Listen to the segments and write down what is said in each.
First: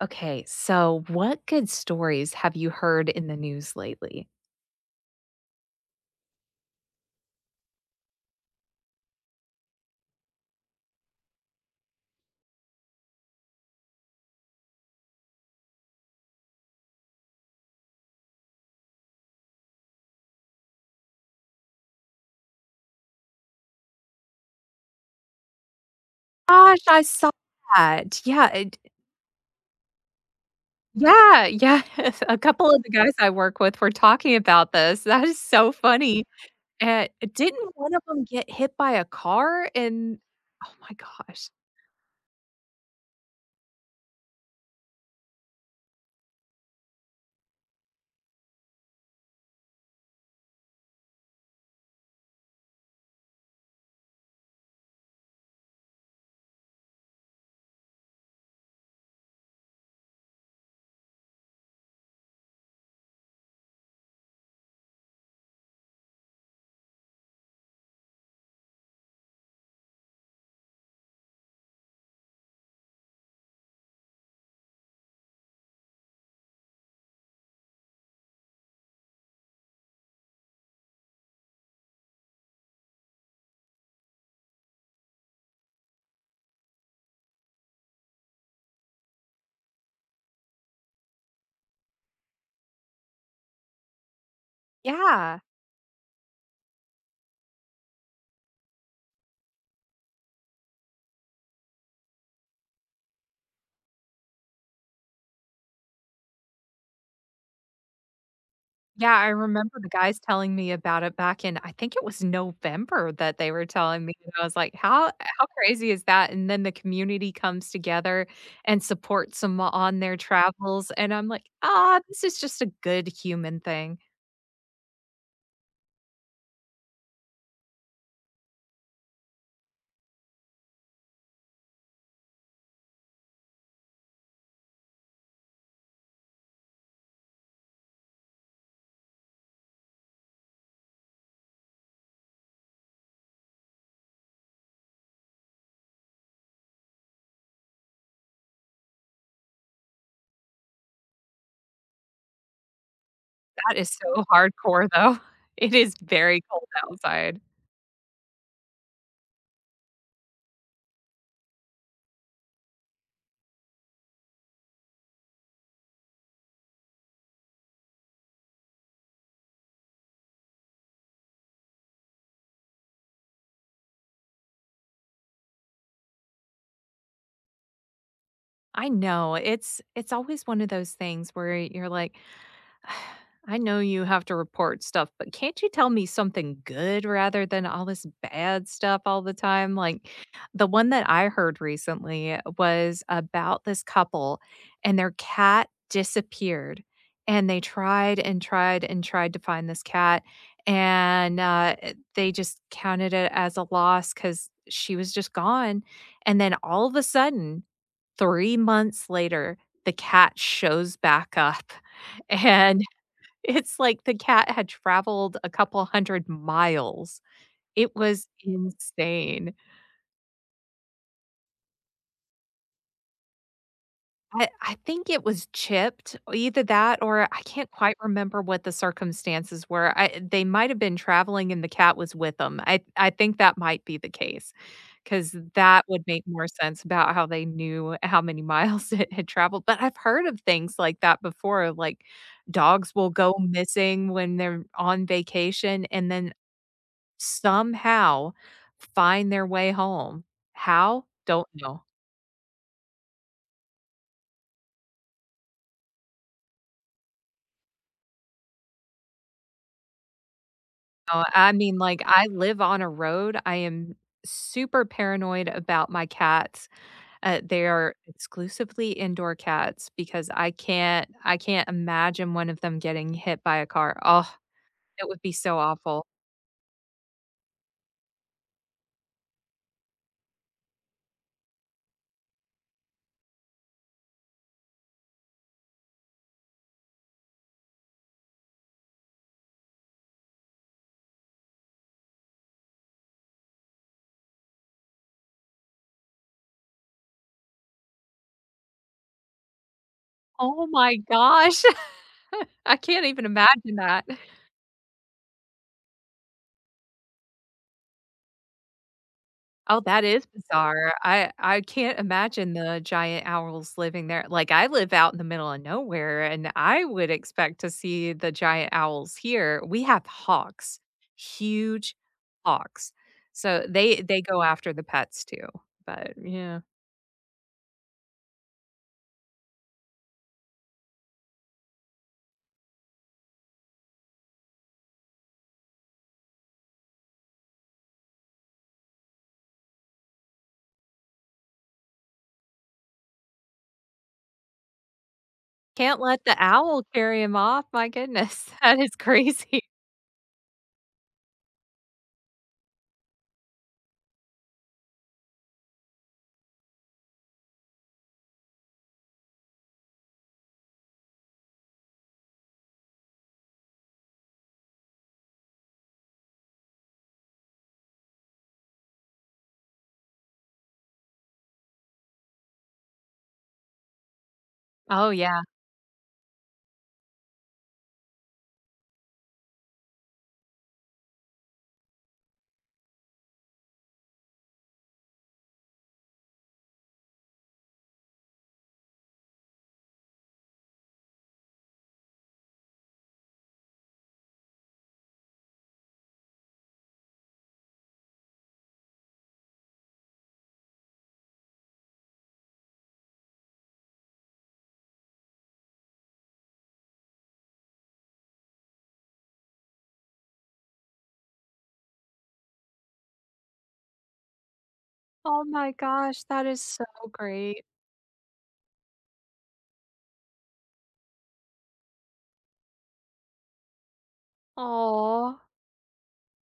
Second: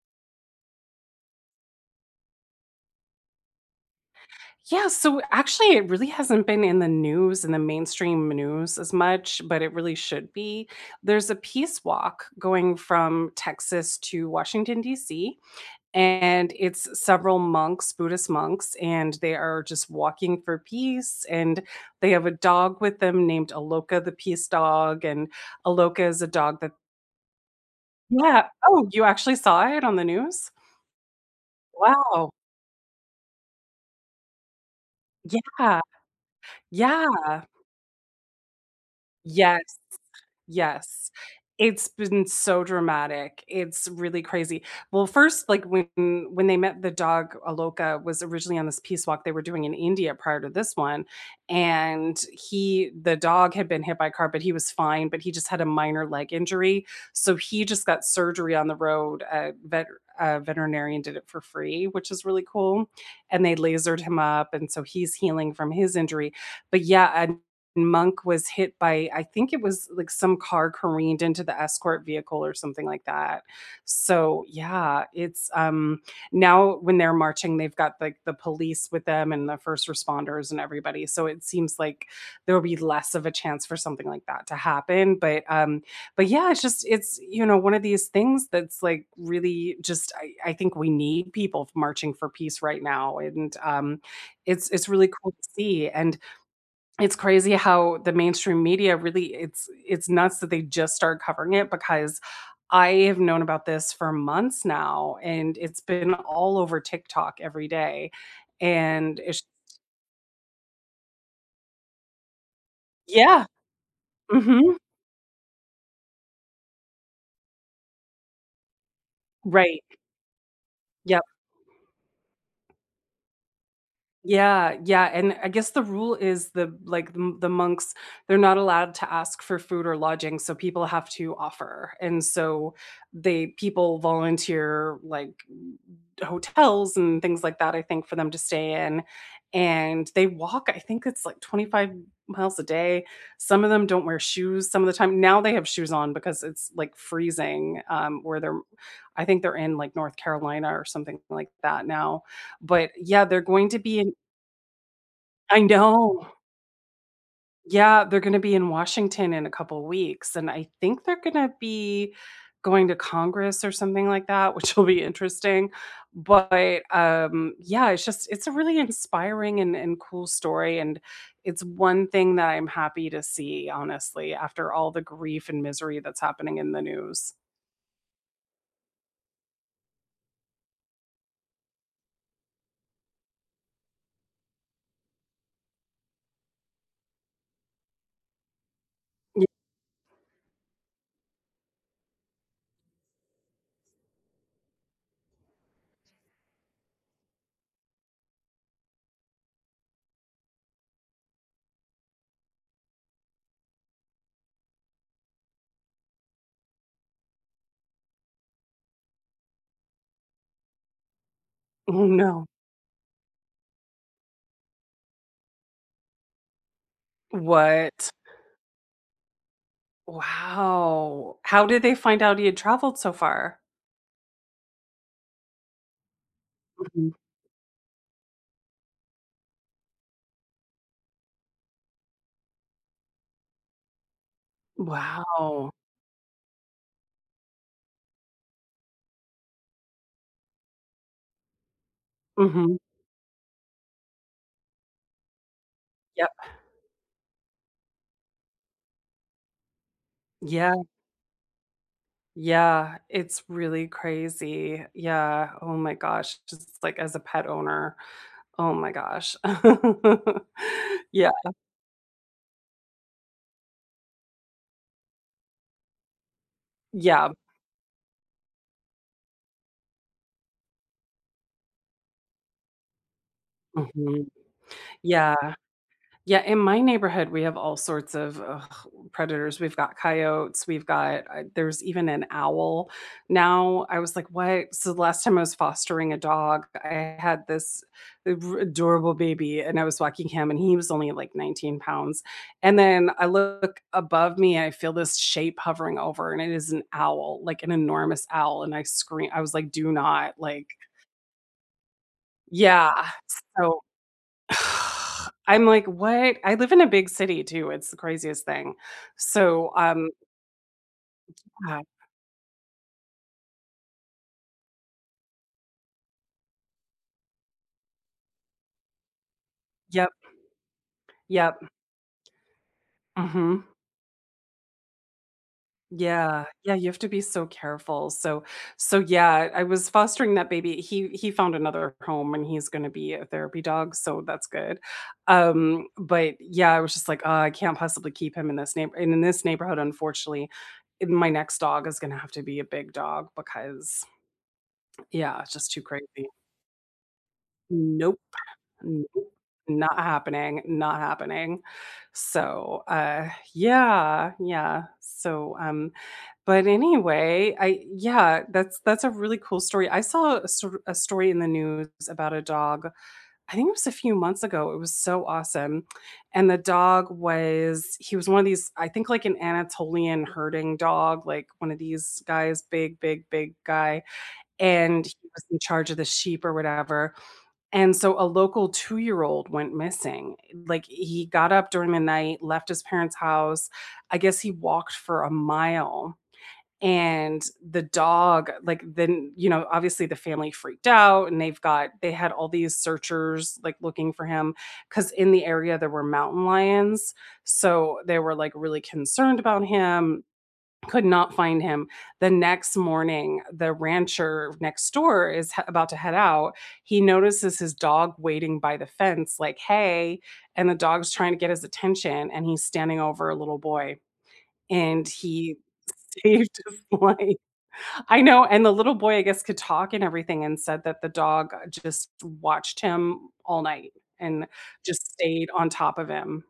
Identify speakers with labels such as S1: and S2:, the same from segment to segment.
S1: Okay, so what good stories have you heard in the news lately?
S2: Yeah, so actually it really hasn't been in the news, in the mainstream news as much, but it really should be. There's a peace walk going from Texas to Washington, D.C., and it's several monks, Buddhist monks, and they are just walking for peace. And they have a dog with them named Aloka, the peace dog. And Aloka is a dog that.
S1: Gosh, I saw that. Yeah,
S2: Yeah.
S1: it
S2: Oh, you actually saw it on the news?
S1: yeah, yeah.
S2: Wow.
S1: A couple of the guys I work with were talking about this. That is so
S2: Yeah.
S1: funny. And
S2: Yeah.
S1: didn't one of them get hit by a car
S2: Yes.
S1: and oh my
S2: Yes.
S1: gosh.
S2: It's been so dramatic. It's really crazy. Well, first, like when they met the dog Aloka was originally on this peace walk they were doing in India prior to this one, and he the dog had been hit by a car, but he was fine, but he just had a minor leg injury. So he just got surgery on the road. A veterinarian did it for free, which is really cool. And they lasered him up, and so he's healing from his injury. But yeah, Monk was hit by I think it was, like, some car careened into the escort vehicle or something like that. So, yeah, it's now when they're marching, they've got, like, the police with them and the first responders and everybody, so it seems like there'll be less of a chance for something like that to happen, but, but, yeah, it's just it's one of these things that's, like, really just I think we need people marching for peace right now, and it's really cool
S1: Yeah.
S2: to see, and it's crazy how the mainstream media really it's nuts that they just started covering it because I have known about this for months now and it's been all over TikTok every day,
S1: Yeah,
S2: and
S1: I
S2: it's.
S1: remember the guys telling me about it back in I think it was November that
S2: Yeah.
S1: they were telling me, and I was like,
S2: Mhm.
S1: "How crazy is that?" And then the community comes together and supports them
S2: Right.
S1: on their travels, and
S2: Yeah.
S1: I'm like, "Ah, this is just a good human thing."
S2: Yeah, yeah, and I guess the rule is the like the monks, they're not allowed to ask for food or lodging, so people have to offer. And so they people volunteer like hotels and things like that, I think, for them to stay in. And they walk, I think it's like 25 miles a day. Some of them don't wear shoes some of the time. Now they have shoes on because it's like freezing, where they're I think they're in like North Carolina or something like that now. But yeah, they're going
S1: That
S2: to
S1: is
S2: be.
S1: so hardcore, though.
S2: I
S1: It is
S2: know.
S1: very cold outside.
S2: Yeah, they're gonna be in Washington in a couple weeks, and I think they're gonna be going to Congress or something like that, which will be interesting, but, yeah, it's a really inspiring and cool story, and it's one thing that I'm happy to see, honestly, after all the grief and misery that's happening in the news.
S1: I know, it's always one of those things where you're like, I know you have to report stuff, but can't you tell me something good rather than all this bad stuff all the
S2: Ye
S1: time? Like the one that I heard recently was about this couple and their cat disappeared. And they tried and tried and tried to find this cat. They just counted it as a loss because she was just gone. And then all of a sudden, 3 months later, the cat shows back up
S2: Oh, no.
S1: and it's like the cat had traveled a couple 100 miles. It
S2: What?
S1: was insane.
S2: Wow. How did they find out he had traveled so far?
S1: I think it was chipped, either that
S2: Mhm.
S1: or I can't quite remember what the circumstances were. I they might have been traveling and the cat was with them. I think that might be the case because
S2: Wow.
S1: that would make more sense about how they knew how many miles it had traveled, but I've heard of things like that before, like,
S2: Mhm.
S1: dogs will go missing when they're on vacation, and then
S2: Yep.
S1: somehow find their way home.
S2: Yeah,
S1: How? Don't know.
S2: yeah, it's really crazy. Yeah, oh my gosh, just like as a pet owner, oh my gosh. Yeah,
S1: I mean, like, I live on a road. I am super paranoid about my cats.
S2: yeah,
S1: They are exclusively indoor cats because I can't imagine one of them getting hit by a car.
S2: mhm,
S1: Oh, it would be
S2: yeah.
S1: so awful.
S2: Yeah, in my neighborhood, we have all sorts of ugh, predators. We've got coyotes. We've got there's even an owl. Now I was like, what? So the last time I was fostering a dog, I had this adorable baby, and I was walking him, and he was only like 19 pounds. And then I look above me, and I feel this shape hovering over, and it is an owl, like an enormous owl. And I scream. I was like, do not
S1: Oh
S2: like,
S1: my gosh. I
S2: yeah.
S1: can't even imagine
S2: So
S1: that.
S2: I'm like, "What?" I live in a big city too, it's the craziest thing. So,
S1: Oh, that
S2: um
S1: is bizarre. I
S2: yeah.
S1: can't imagine the giant owls living there. Like, I live out in the middle of nowhere, and I would expect to see the giant owls here. We have
S2: Yep,
S1: hawks,
S2: yep.
S1: huge hawks. So
S2: Mhm.
S1: they go after the pets too, but
S2: Yeah,
S1: yeah.
S2: yeah, you have to be so careful. So, yeah, I was fostering that baby. He found another home, and he's gonna be a therapy dog, so that's good. But, yeah, I was just like, "Oh, I can't possibly keep him in this neigh," and in this neighborhood, unfortunately, my next dog is gonna have to be a big dog because, yeah, it's just too
S1: Can't let
S2: crazy.
S1: the owl carry him off, my
S2: Nope.
S1: goodness. That is
S2: Nope,
S1: crazy.
S2: not happening, not happening. So, yeah, yeah. So, but anyway, that's a really cool story. I saw a story in the news about a dog. I think it was a few months ago. It was so awesome, and the dog was one of these. I think like an Anatolian herding dog, like one of these guys, big, big, big guy, and
S1: Oh,
S2: he
S1: yeah.
S2: was in charge of the sheep or whatever and so a local 2-year-old went missing. Like, he got up during the night, left his parents' house. I guess he walked for a mile, and the dog, like, then, obviously the family freaked out, and they had all these searchers, like, looking for him because in the area there were mountain lions, so they were, like, really concerned about him could not find him. The next morning, the rancher next door is about to head out. He notices his dog waiting by the fence, like, hey, and the dog's trying to get his attention, and he's standing over a little boy. And
S1: Oh
S2: he
S1: my gosh, that
S2: saved
S1: is
S2: his
S1: so
S2: life.
S1: great.
S2: I know. And the little boy, I guess, could talk and everything, and said that the dog just watched him all night and just
S1: Aw.
S2: stayed on top of him,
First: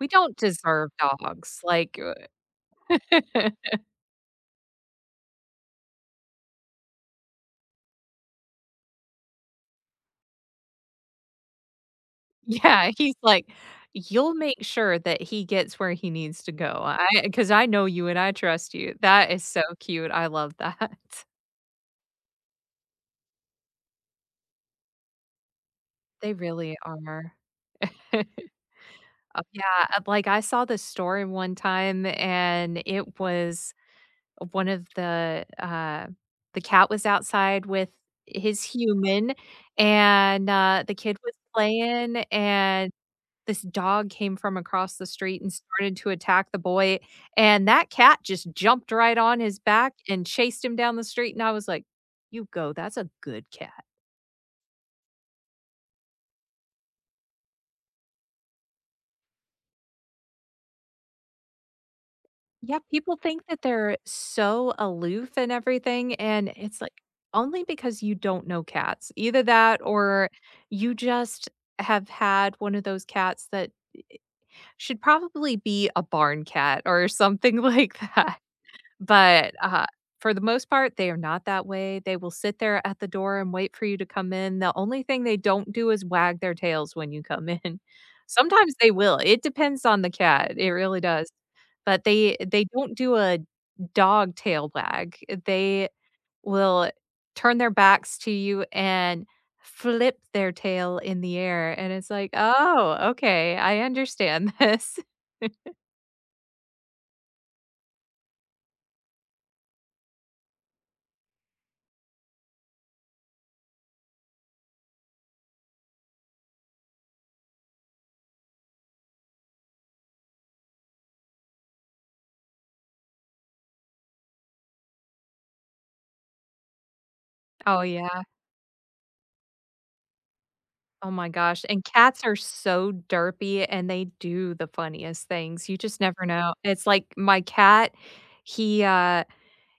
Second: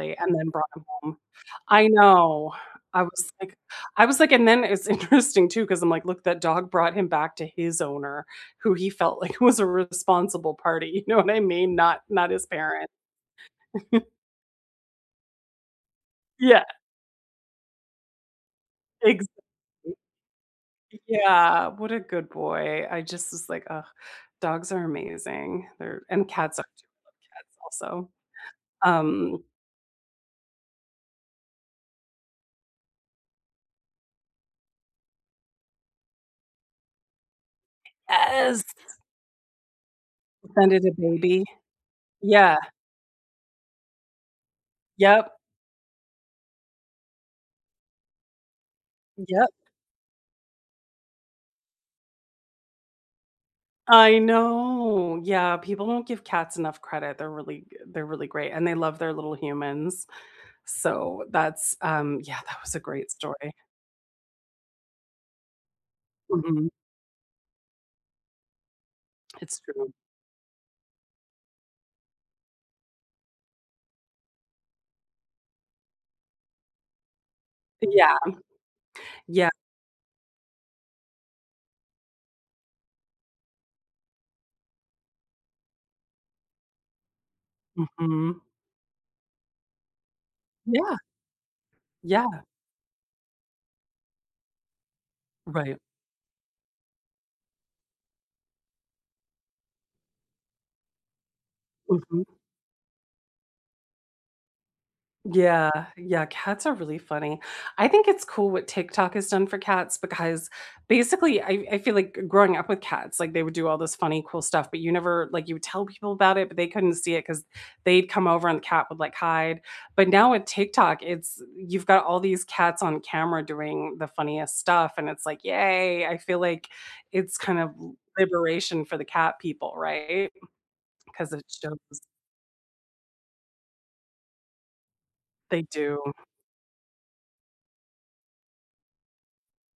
S1: We
S2: and
S1: don't
S2: then brought him
S1: deserve
S2: home.
S1: dogs,
S2: I
S1: like,
S2: know. I was like and then it's interesting too because 'cause I'm like, "Look, that dog brought him back to his owner, who he felt like was a responsible party." You know what I mean? Not his parent.
S1: Yeah, he's like, "You'll make sure that he gets where he needs to
S2: Yeah,
S1: go. I, because I know you and I trust you." That is so
S2: exactly.
S1: cute. I love that.
S2: Yeah, what a good boy. I just was like, "Ugh, dogs are amazing." They're and
S1: They
S2: cats are
S1: really
S2: too. I love
S1: are.
S2: cats also.
S1: Oh,
S2: Um,
S1: yeah, like, I saw this story one time, and it was one of the cat was outside with his
S2: yes,
S1: human, and,
S2: scented a
S1: the kid was
S2: baby.
S1: playing,
S2: Yeah.
S1: and this dog came from across the
S2: Yep.
S1: street and started to attack the boy, and that cat just jumped right on
S2: Yep.
S1: his back and chased him down the street, and I was like, "You go, that's a good cat."
S2: I know. Yeah, people don't give cats enough credit. They're really great, and they love their little humans. So yeah, that was
S1: Yeah,
S2: a great
S1: people think
S2: story.
S1: that they're so aloof and everything, and
S2: Mhm.
S1: it's like, only because you don't know cats. Either
S2: It's
S1: that
S2: true.
S1: or you just have had one of those cats that should probably be a barn cat or something like
S2: Yeah,
S1: that.
S2: yeah.
S1: But, for the most part, they are not that way. They will sit there at the door and wait for you to come in. The only thing they don't do is wag their tails when you come in.
S2: Mhm.
S1: Sometimes they will. It depends on the cat. It
S2: Yeah,
S1: really does. But
S2: yeah.
S1: they don't do a dog tail wag.
S2: Right.
S1: They will turn their backs to you and flip their tail in the air, and it's
S2: Mhm.
S1: like, "Oh, okay, I understand this."
S2: Yeah, yeah, cats are really funny. I think it's cool what TikTok has done for cats because basically I feel like growing up with cats, like they would do all this funny, cool stuff, but you never like you would tell people about it, but they couldn't see it because they'd come over and the cat would like hide. But now with TikTok, it's you've got all these cats on camera doing the funniest stuff, and it's like, yay, I feel like it's kind of
S1: Oh, yeah.
S2: liberation for the cat people, right?
S1: Oh my
S2: Because it
S1: gosh,
S2: shows
S1: and cats are so derpy, and they do the funniest
S2: they
S1: things, you just
S2: do.
S1: never know. It's like my cat, he, uh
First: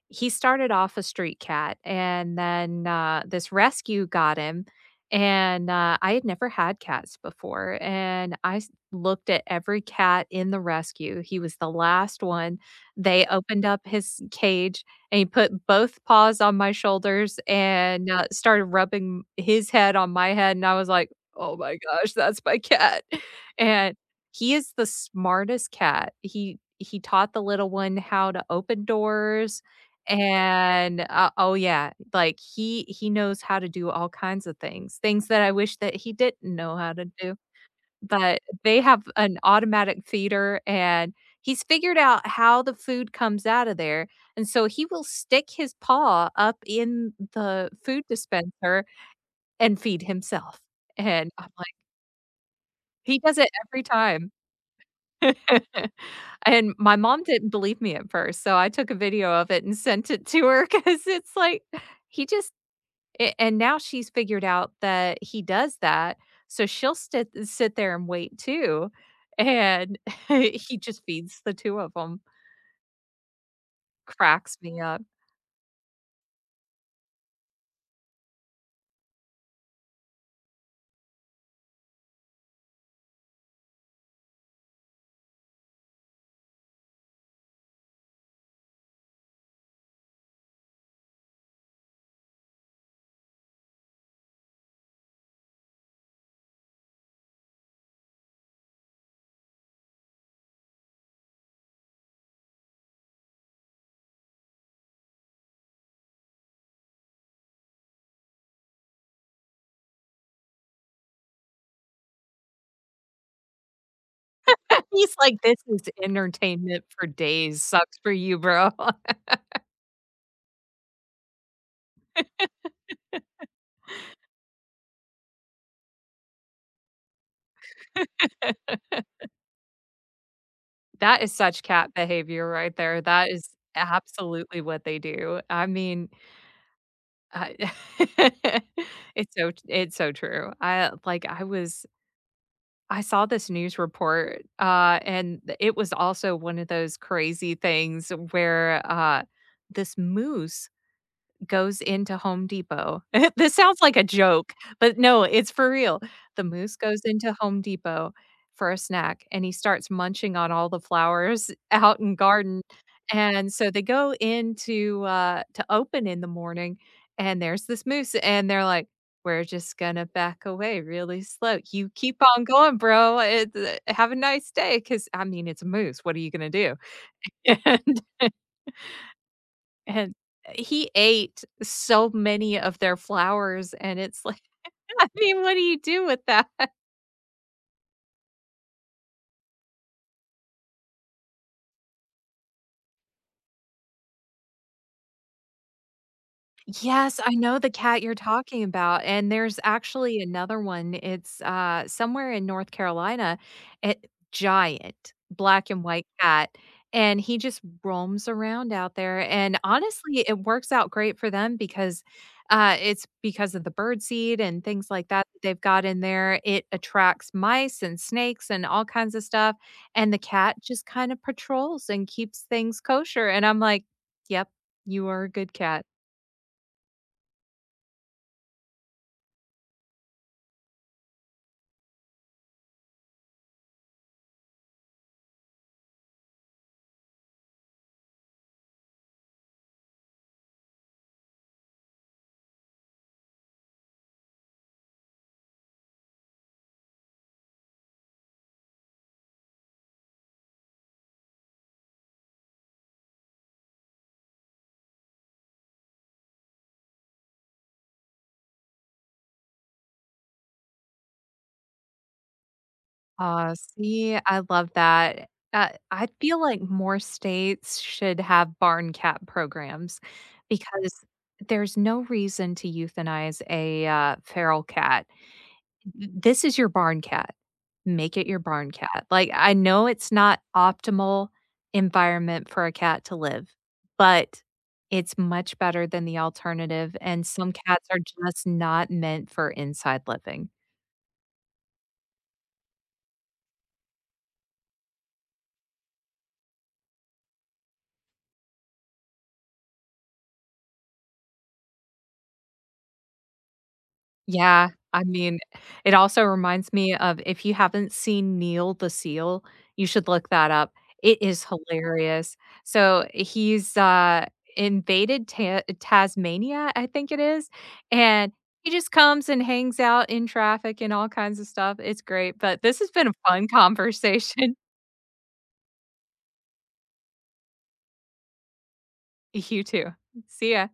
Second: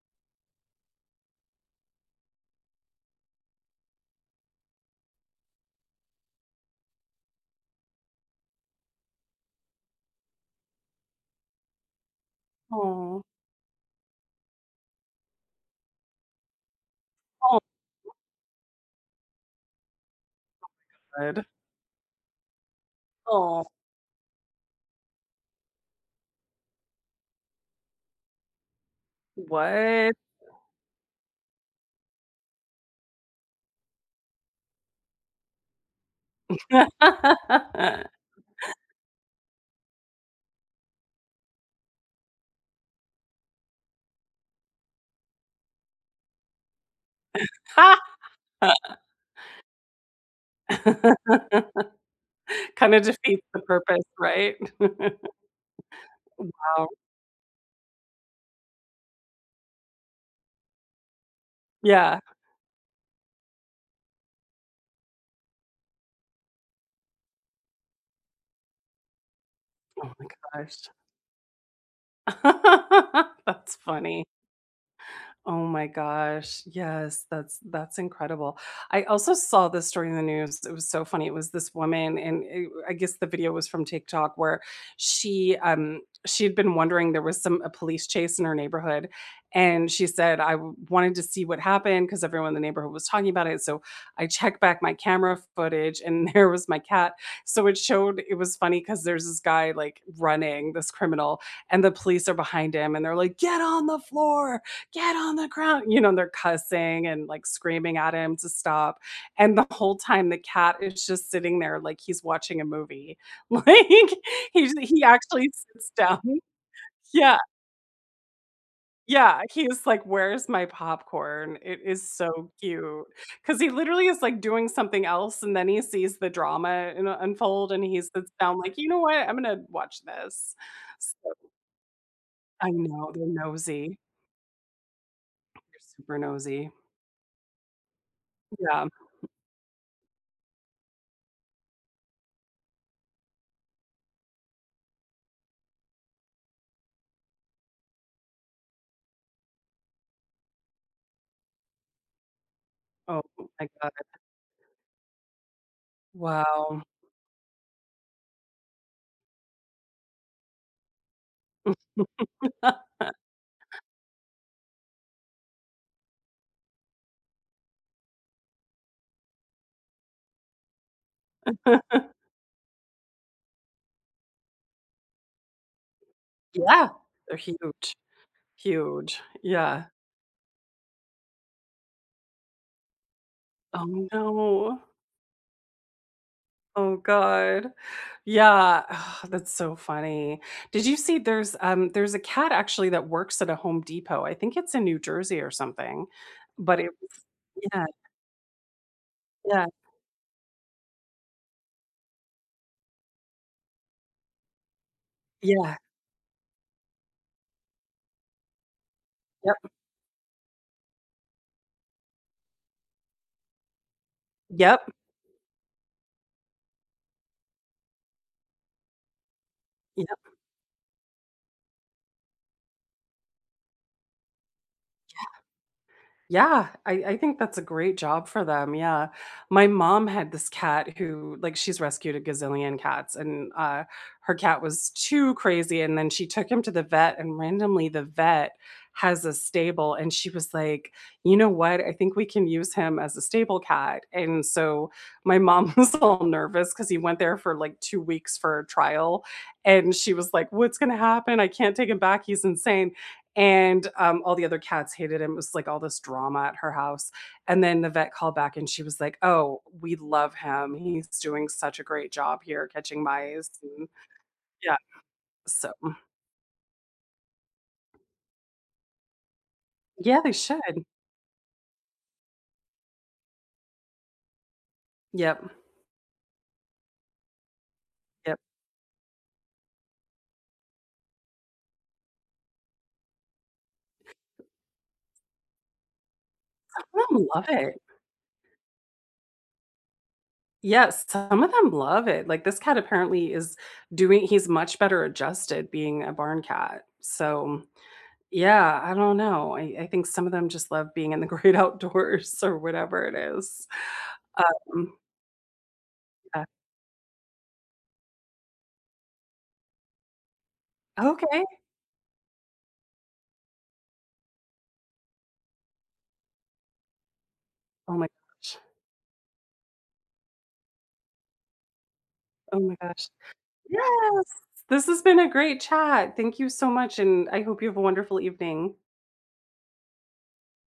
S1: he started off a street cat, and then, this rescue got him, and, I had never had cats before, and I s looked at every cat in the rescue. He was the last one.
S2: Oh,
S1: They opened up his cage, and he put both paws on my shoulders
S2: all
S1: and, started rubbing his head on my head, and I was like,
S2: good.
S1: "Oh my gosh, that's my cat."
S2: Oh.
S1: And he is the smartest cat. He taught the little one how to open doors
S2: What?
S1: and, oh, yeah, like, he knows how to do all kinds of things, things that I wish that he didn't know how to do, but they have an automatic feeder, and he's figured out how the food comes out of there, and so he will stick his paw up in the food dispenser and feed himself, and I'm like,
S2: Kinda
S1: he does
S2: defeats
S1: it
S2: the
S1: every
S2: purpose,
S1: time.
S2: right?
S1: And
S2: Wow.
S1: my mom didn't believe me at first, so I took a video of it and sent it to her because it's like,
S2: Yeah.
S1: he just A and now she's figured out that he does that, so she'll sit there and wait too, and
S2: Oh my
S1: he
S2: gosh.
S1: just feeds the 2 of them.
S2: That's funny.
S1: Cracks me up.
S2: Oh my gosh. Yes, that's incredible. I also saw this story in the news. It was so funny. It was this woman and I guess the video was from TikTok where she had been wondering there was some a police chase in her neighborhood and she said I wanted to see what happened because everyone in the neighborhood was talking about it. So I checked back my camera footage and there was my cat. So it showed it was funny cuz there's this guy like running this criminal and the police are behind him and they're like get on the floor get on the ground. You know, and they're cussing and like screaming at him to stop. And the whole time the cat is just sitting there like he's watching a movie. Like he he
S1: He's like,
S2: actually
S1: "This is
S2: sits down.
S1: entertainment for
S2: Yeah.
S1: days. Sucks for you, bro."
S2: Yeah. He's like, where's my popcorn? It is so cute. Cause he literally is like doing something else and then he sees the drama unfold and he sits down like, you know what? I'm gonna watch this. So,
S1: That is such cat behavior
S2: I
S1: right there.
S2: know they're
S1: That is
S2: nosy.
S1: absolutely what they do.
S2: They're
S1: I mean,
S2: super nosy.
S1: I
S2: Yeah.
S1: it's so true. I like, I was I saw this news report, it was also one of those crazy things where this moose goes into Home Depot.
S2: Oh
S1: This
S2: my
S1: sounds
S2: God.
S1: like a joke, but no, it's for real. The moose
S2: Wow.
S1: goes into Home Depot for a snack, and he starts munching on all the flowers out in garden, and so they go into to open in the morning, and there's this moose, and they're like, "We're just gonna back away really slow. You keep on going, bro, it have a nice day," 'cause, I mean, it's a moose, what are you gonna do?
S2: Yeah, they're huge,
S1: And
S2: huge, yeah.
S1: and he ate so many of their flowers,
S2: Oh,
S1: and it's like,
S2: no.
S1: I mean, what do you do with that?
S2: Oh God. Yeah, that's so funny. Did you see there's a cat actually that works at a Home Depot, I think it's in New Jersey or something, but it was
S1: Yes, I know the
S2: yeah,
S1: cat you're talking about, and there's
S2: yeah,
S1: actually another one. It's, somewhere in North Carolina, it giant black
S2: yeah,
S1: and white cat, and he just roams around out there, and
S2: yep,
S1: honestly, it works out great for them because, it's because of the birdseed and
S2: yep.
S1: things like that that they've got in there. It attracts mice and snakes and all kinds of stuff, and the cat just kinda patrols and keeps things kosher, and I'm like, "Yep, you are a good cat."
S2: Yeah, I think that's a great job for them. Yeah. My mom had this cat who, like, she's rescued a gazillion cats, and her cat was too crazy. And then she took him to the vet, and randomly, the vet has a stable. And she was like, you know what? I think we can use him as a stable cat. And so my mom was all nervous because he went there for like 2 weeks for a trial. And she was like, what's going to happen? I can't take him back. He's insane and all the other cats hated him. It was, like, all this drama at her house, and then the vet called back and she was like, "Oh, we love him. He's doing such a great job here catching mice,"
S1: Aw,
S2: and
S1: see, I love
S2: yeah,
S1: that.
S2: so.
S1: I feel like more states should have barn cat programs
S2: Yeah, they should.
S1: because there's no reason to euthanize a, feral cat.
S2: Yep,
S1: Th This is your barn cat. Make it your
S2: yep.
S1: barn cat. Like, I know it's not optimal environment for a cat to live, but it's much better than the
S2: Some
S1: alternative,
S2: of
S1: and
S2: 'em love
S1: some
S2: it.
S1: cats are just not meant for inside living.
S2: Yes, some of them love it. Like, this cat apparently is doing he's much better adjusted being a barn cat, so yeah, I don't know. I think some of them just love being in the great outdoors or whatever it is.
S1: Yeah,
S2: Um,
S1: I mean, it also
S2: yeah.
S1: reminds me of if you haven't seen Neil the Seal, you should look that up. It
S2: Okay.
S1: is hilarious. So, he's, invaded Ta Tasmania, I think it is,
S2: Oh my
S1: and
S2: gosh.
S1: he just comes and hangs out in traffic and all kinds of stuff. It's great,
S2: Oh
S1: but
S2: my
S1: this has been
S2: gosh.
S1: a fun
S2: Yes.
S1: conversation.
S2: This has been a great chat. Thank you so much, and I hope you have a wonderful evening.
S1: You too. See ya.